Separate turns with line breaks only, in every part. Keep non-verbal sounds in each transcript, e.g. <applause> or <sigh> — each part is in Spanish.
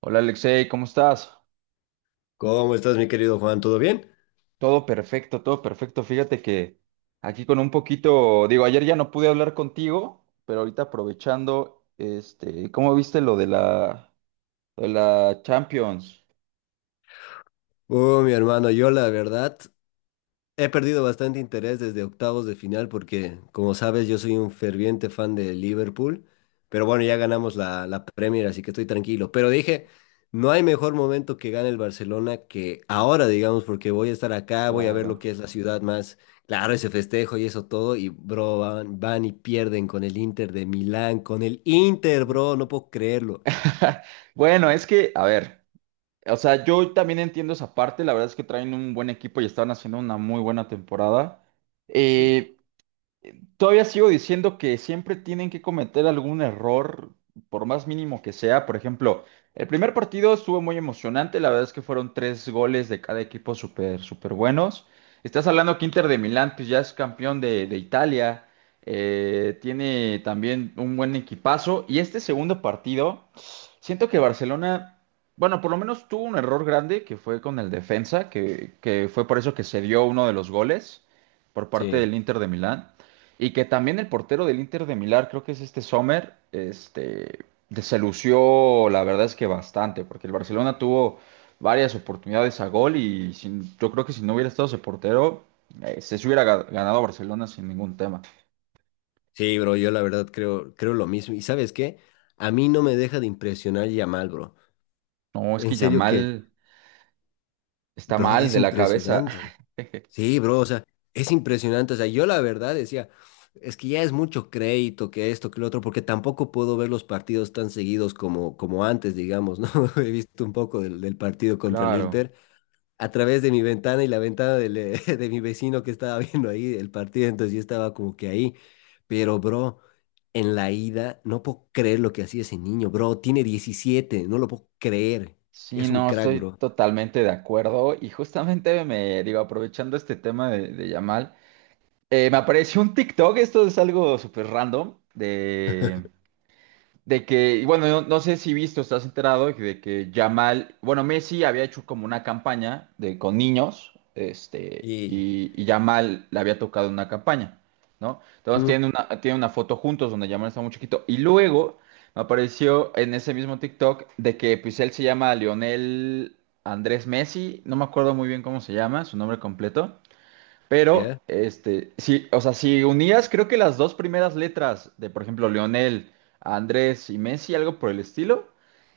Hola Alexei, ¿cómo estás?
¿Cómo estás, mi querido Juan? ¿Todo bien?
Todo perfecto, todo perfecto. Fíjate que aquí con un poquito, digo, ayer ya no pude hablar contigo, pero ahorita aprovechando, ¿cómo viste lo de la Champions?
Mi hermano, yo la verdad he perdido bastante interés desde octavos de final porque, como sabes, yo soy un ferviente fan de Liverpool, pero bueno, ya ganamos la Premier, así que estoy tranquilo. Pero dije, no hay mejor momento que gane el Barcelona que ahora, digamos, porque voy a estar acá, voy a ver lo
Claro.
que es la ciudad más, claro, ese festejo y eso todo, y bro, van y pierden con el Inter de Milán, con el Inter, bro, no puedo creerlo.
<laughs> Bueno, es que, a ver, o sea, yo también entiendo esa parte, la verdad es que traen un buen equipo y están haciendo una muy buena temporada.
Sí,
Eh, Todavía sigo diciendo que siempre tienen que cometer algún error, por más mínimo que sea. Por ejemplo, el primer partido estuvo muy emocionante. La verdad es que fueron tres goles de cada equipo súper, súper buenos. Estás hablando que Inter de Milán, pues ya es campeón de Italia. Tiene también un buen equipazo. Y este segundo partido, siento que Barcelona, bueno, por lo menos tuvo un error grande que fue con el defensa, que fue por eso que se dio uno de los goles por parte
sí.
del Inter de Milán. Y que también el portero del Inter de Milán, creo que es este Sommer, se lució, la verdad es que bastante, porque el Barcelona tuvo varias oportunidades a gol. Yo creo que si no hubiera estado ese portero, se hubiera ganado Barcelona sin ningún tema.
Sí, bro, yo la verdad creo lo mismo. ¿Y sabes qué? A mí no me deja de impresionar Yamal, bro.
No, es
En
que
serio que,
Yamal está
bro,
mal
es
de la cabeza.
impresionante.
<laughs>
Sí, bro, o sea, es impresionante. O sea, yo la verdad decía, es que ya es mucho crédito que esto, que lo otro, porque tampoco puedo ver los partidos tan seguidos como, como antes, digamos, ¿no? <laughs> He visto un poco del partido contra el
Claro.
Inter. A través de mi ventana y la ventana del, <laughs> de mi vecino que estaba viendo ahí el partido, entonces yo estaba como que ahí. Pero, bro, en la ida, no puedo creer lo que hacía ese niño, bro. Tiene 17, no lo puedo creer.
Sí,
Es un
no,
crack,
estoy
bro.
totalmente de acuerdo y justamente me digo, aprovechando este tema de Yamal. Me apareció un TikTok, esto es algo súper random, de que, y bueno, no, no sé si visto, estás enterado de que Yamal, bueno, Messi había hecho como una campaña con niños,
Y,
y Yamal le había tocado una campaña, ¿no? Entonces
¿mm?
tienen una foto juntos donde Yamal está muy chiquito. Y luego me apareció en ese mismo TikTok de que pues él se llama Lionel Andrés Messi, no me acuerdo muy bien cómo se llama, su nombre completo. Pero,
¿Ya?
sí, o sea, si unías, creo que las dos primeras letras por ejemplo, Leonel, Andrés y Messi, algo por el estilo,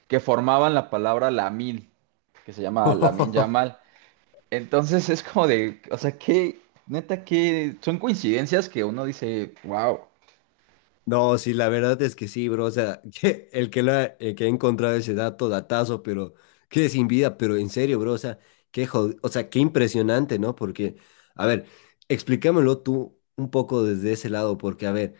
que formaban la palabra Lamin, que se llama Lamin
<laughs>
Yamal. Entonces es como de, o sea, que, neta, que son coincidencias que uno dice, wow.
No, sí, la verdad es que sí, bro. O sea, <laughs> que el que, lo ha, el que ha encontrado ese dato, datazo, pero que sin vida, pero en serio, bro. O sea, qué jod-, o sea, qué impresionante, ¿no? Porque, a ver, explícamelo tú un poco desde ese lado, porque, a ver,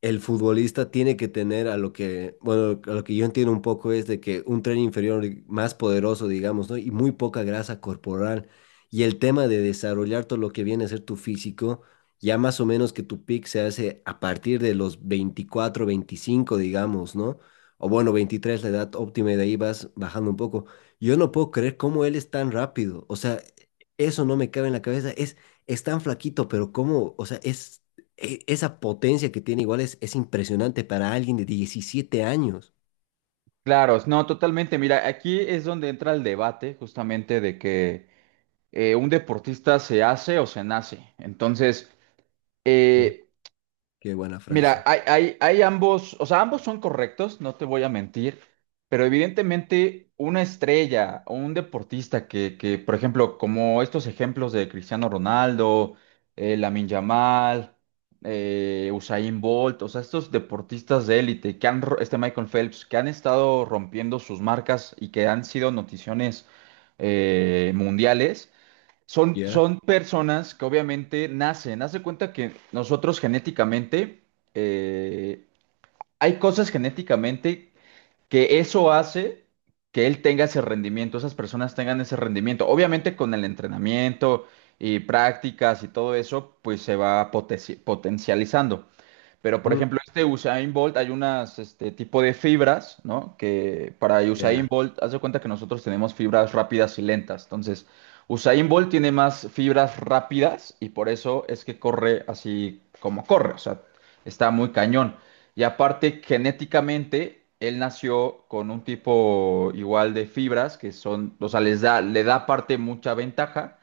el futbolista tiene que tener a lo que, bueno, a lo que yo entiendo un poco es de que un tren inferior más poderoso, digamos, ¿no? Y muy poca grasa corporal. Y el tema de desarrollar todo lo que viene a ser tu físico, ya más o menos que tu pick se hace a partir de los 24, 25 digamos, ¿no? O bueno, 23 la edad óptima, y de ahí vas bajando un poco. Yo no puedo creer cómo él es tan rápido. O sea, eso no me cabe en la cabeza. Es tan flaquito, pero cómo, o sea, es e- esa potencia que tiene igual es impresionante para alguien de 17 años.
Claro, no, totalmente. Mira, aquí es donde entra el debate justamente de que un deportista se hace o se nace.
Sí.
Eh,
Qué buena
Mira,
frase.
hay ambos, o sea, ambos son correctos, no te voy a mentir, pero evidentemente una estrella o un deportista que, por ejemplo, como estos ejemplos de Cristiano Ronaldo, Lamine Yamal, Usain Bolt, o sea, estos deportistas de élite que han, este Michael Phelps, que han estado rompiendo sus marcas y que han sido noticiones mundiales, son,
Ya.
son personas que obviamente nacen. Haz de cuenta que nosotros genéticamente, eh, hay cosas genéticamente que eso hace que él tenga ese rendimiento, esas personas tengan ese rendimiento. Obviamente con el entrenamiento y prácticas y todo eso, pues se va potencializando. Pero, por
Ujú.
ejemplo, este Usain Bolt, hay unas este tipo de fibras, ¿no? Que para Usain
Ya.
Bolt, haz de cuenta que nosotros tenemos fibras rápidas y lentas. Entonces, Usain Bolt tiene más fibras rápidas y por eso es que corre así como corre. O sea, está muy cañón. Y aparte, genéticamente, él nació con un tipo igual de fibras que son, o sea, les da, le da aparte mucha ventaja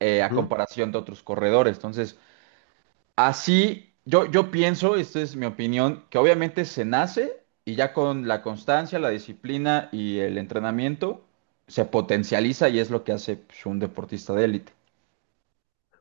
a
Ujú.
comparación de otros corredores. Entonces, así, yo pienso, esta es mi opinión, que obviamente se nace y ya con la constancia, la disciplina y el entrenamiento se potencializa y es lo que hace pues, un deportista de élite.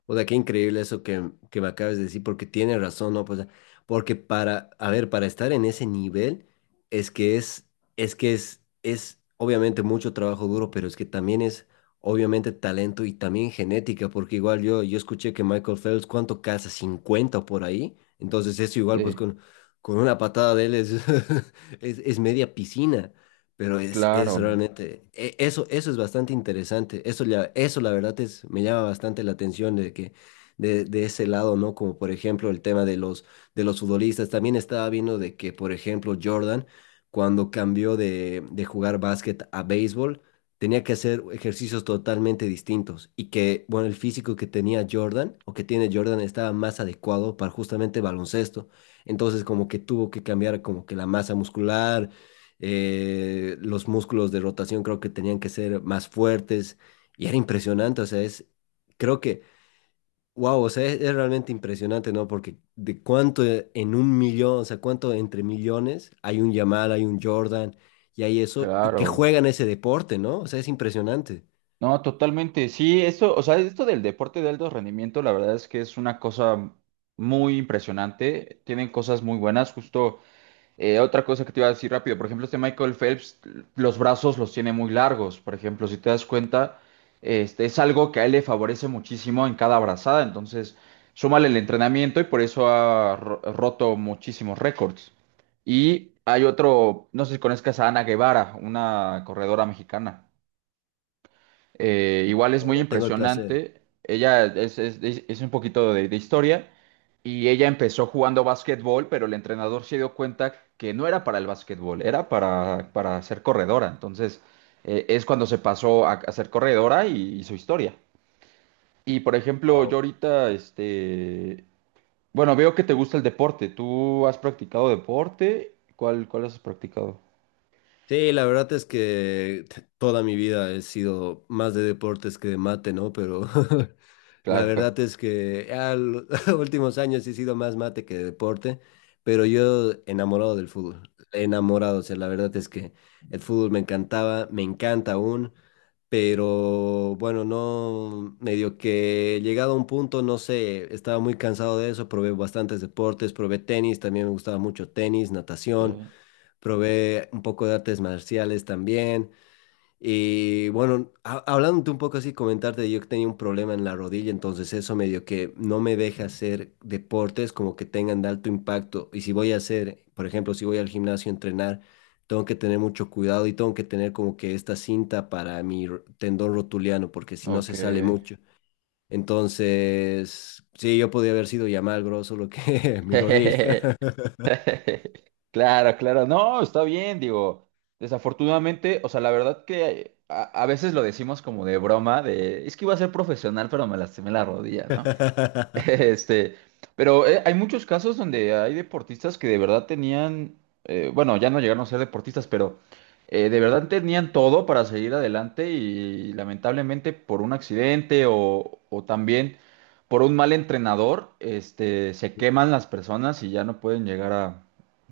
O sea, qué increíble eso que me acabas de decir, porque tiene razón, ¿no? Pues, porque para, a ver, para estar en ese nivel, es que es, es obviamente mucho trabajo duro, pero es que también es obviamente talento y también genética, porque igual yo, yo escuché que Michael Phelps, ¿cuánto caza? 50 por ahí. Entonces eso igual, pues
Sí,
con una patada de él es, <laughs> es media piscina. Pero es
claro,
realmente, e- eso es bastante interesante. Eso, ya- eso la verdad es, me llama bastante la atención de que de ese lado, ¿no? Como por ejemplo el tema de los futbolistas. También estaba viendo de que, por ejemplo, Jordan, cuando cambió de jugar básquet a béisbol, tenía que hacer ejercicios totalmente distintos. Y que, bueno, el físico que tenía Jordan o que tiene Jordan estaba más adecuado para justamente baloncesto. Entonces, como que tuvo que cambiar como que la masa muscular, los músculos de rotación creo que tenían que ser más fuertes y era impresionante, o sea, es, creo que, wow, o sea, es realmente impresionante, ¿no? Porque de cuánto en un millón, o sea, cuánto entre millones hay un Yamal, hay un Jordan y hay eso, y que
claro.
juegan ese deporte, ¿no? O sea, es impresionante.
No, totalmente. Sí, esto, o sea, esto del deporte de alto rendimiento, la verdad es que es una cosa muy impresionante. Tienen cosas muy buenas, justo. Otra cosa que te iba a decir rápido, por ejemplo, este Michael Phelps, los brazos los tiene muy largos, por ejemplo, si te das cuenta, este es algo que a él le favorece muchísimo en cada brazada, entonces súmale el entrenamiento y por eso ha roto muchísimos récords. Y hay otro, no sé si conozcas a Ana Guevara, una corredora mexicana. Igual es
No,
muy
no tengo el placer.
impresionante. Es un poquito de historia y ella empezó jugando básquetbol, pero el entrenador se dio cuenta que no era para el básquetbol, era para ser corredora. Entonces es cuando se pasó a ser corredora y su historia. Y por ejemplo, yo ahorita, bueno, veo que te gusta el deporte. ¿Tú has practicado deporte? ¿Cuál has practicado?
Sí, la verdad es que t- toda mi vida he sido más de deportes que de mate, ¿no? Pero <laughs> la
Claro.
verdad es que a los <laughs> últimos años he sido más mate que de deporte, pero yo enamorado del fútbol, enamorado, o sea, la verdad es que el fútbol me encantaba, me encanta aún, pero bueno, no, medio que llegado a un punto, no sé, estaba muy cansado de eso, probé bastantes deportes, probé tenis, también me gustaba mucho tenis, natación,
Ok.
probé un poco de artes marciales también. Y bueno, ha- hablándote un poco así, comentarte, yo que tenía un problema en la rodilla, entonces eso medio que no me deja hacer deportes como que tengan de alto impacto. Y si voy a hacer, por ejemplo, si voy al gimnasio a entrenar, tengo que tener mucho cuidado y tengo que tener como que esta cinta para mi ro- tendón rotuliano, porque si no se
Ok.
sale mucho. Entonces, sí, yo podía haber sido ya mal grosso lo
<laughs>
que <laughs> mi rodilla.
<laughs> Claro, claro, no, está bien, digo, desafortunadamente, o sea, la verdad que a veces lo decimos como de broma, de, es que iba a ser profesional, pero me lastimé la rodilla, ¿no?
<laughs>
Este, pero hay muchos casos donde hay deportistas que de verdad tenían, bueno, ya no llegaron a ser deportistas, pero de verdad tenían todo para seguir adelante y, lamentablemente por un accidente o también por un mal entrenador, se queman las personas y ya no pueden llegar a,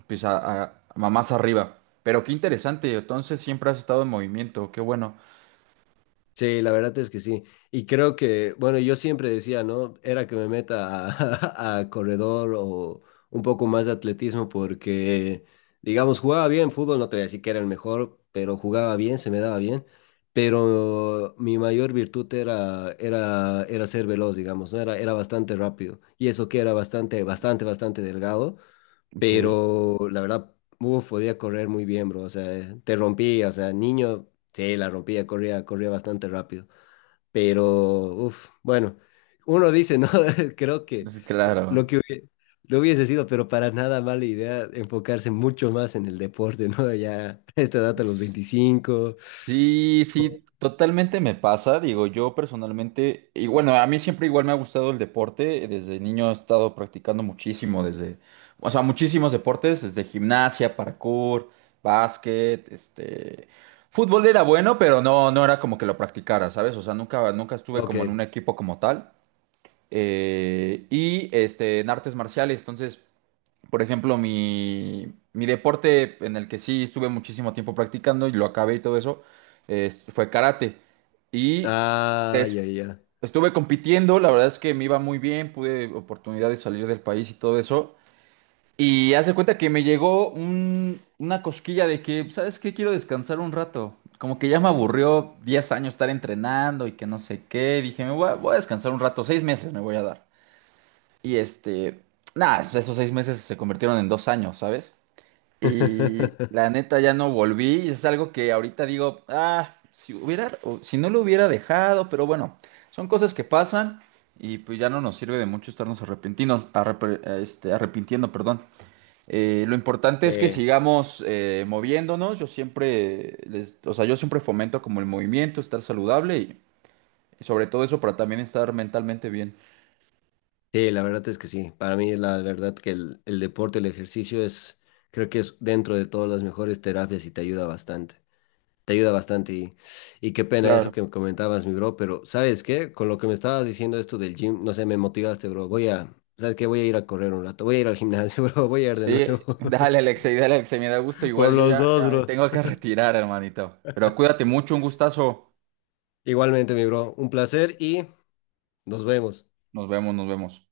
pues, a, a más arriba. Pero qué interesante, entonces siempre has estado en movimiento, qué bueno.
Sí, la verdad es que sí. Y creo que, bueno, yo siempre decía, ¿no? Era que me meta a, <laughs> a corredor o un poco más de atletismo porque, digamos, jugaba bien fútbol, no te voy a decir que era el mejor, pero jugaba bien, se me daba bien. Pero mi mayor virtud era, era ser veloz, digamos, ¿no? Era bastante rápido. Y eso que era bastante, bastante, bastante delgado.
Ok.
Pero la verdad, uf, podía correr muy bien, bro. O sea, te rompía, o sea, niño, sí, la rompía, corría, corría bastante rápido. Pero, uff, bueno, uno dice, ¿no? <laughs> Creo que
Sí,
lo
claro.
que hubie- no hubiese sido, pero para nada mala idea enfocarse mucho más en el deporte, ¿no? Ya <laughs> esta edad a los 25.
Sí, sí, totalmente me pasa. Digo, yo personalmente, y bueno, a mí siempre igual me ha gustado el deporte. Desde niño he estado practicando muchísimo, desde, o sea, muchísimos deportes, desde gimnasia, parkour, básquet, fútbol era bueno, pero no, no era como que lo practicara, ¿sabes? O sea, nunca, nunca estuve
Ok.
como en un equipo como tal. Y en artes marciales, entonces. Por ejemplo, mi deporte en el que sí estuve muchísimo tiempo practicando y lo acabé y todo eso, fue karate. Y
Ah,
des-
ya, ya.
estuve compitiendo, la verdad es que me iba muy bien, pude oportunidad de salir del país y todo eso. Y haz de cuenta que me llegó una cosquilla de que, ¿sabes qué? Quiero descansar un rato. Como que ya me aburrió 10 años estar entrenando y que no sé qué. Dije, voy a descansar un rato, 6 meses me voy a dar. Y nada, esos 6 meses se convirtieron en 2 años, ¿sabes? Y
<laughs>
la neta ya no volví y es algo que ahorita digo, ah, si hubiera, o si no lo hubiera dejado, pero bueno, son cosas que pasan y pues ya no nos sirve de mucho estarnos arrepentinos, arrepintiendo, perdón. Lo importante es que
Sí.
sigamos moviéndonos. Yo siempre, o sea, yo siempre fomento como el movimiento, estar saludable y sobre todo eso para también estar mentalmente bien.
Sí, la verdad es que sí. Para mí, la verdad que el deporte, el ejercicio es, creo que es dentro de todas las mejores terapias y te ayuda bastante. Te ayuda bastante y qué pena eso
Claro.
que comentabas, mi bro, pero ¿sabes qué? Con lo que me estabas diciendo esto del gym, no sé, me motivaste, bro. Voy a, ¿sabes qué? Voy a ir a correr un rato, voy a ir al gimnasio, <laughs> bro, voy a ir de
Sí,
nuevo.
dale, Alexei, me da gusto.
<laughs> Por
Igual yo
los
ya,
dos,
ya me
bro.
tengo que retirar, hermanito. Pero cuídate mucho, un gustazo.
Igualmente, mi bro, un placer y nos vemos.
Nos vemos, nos vemos.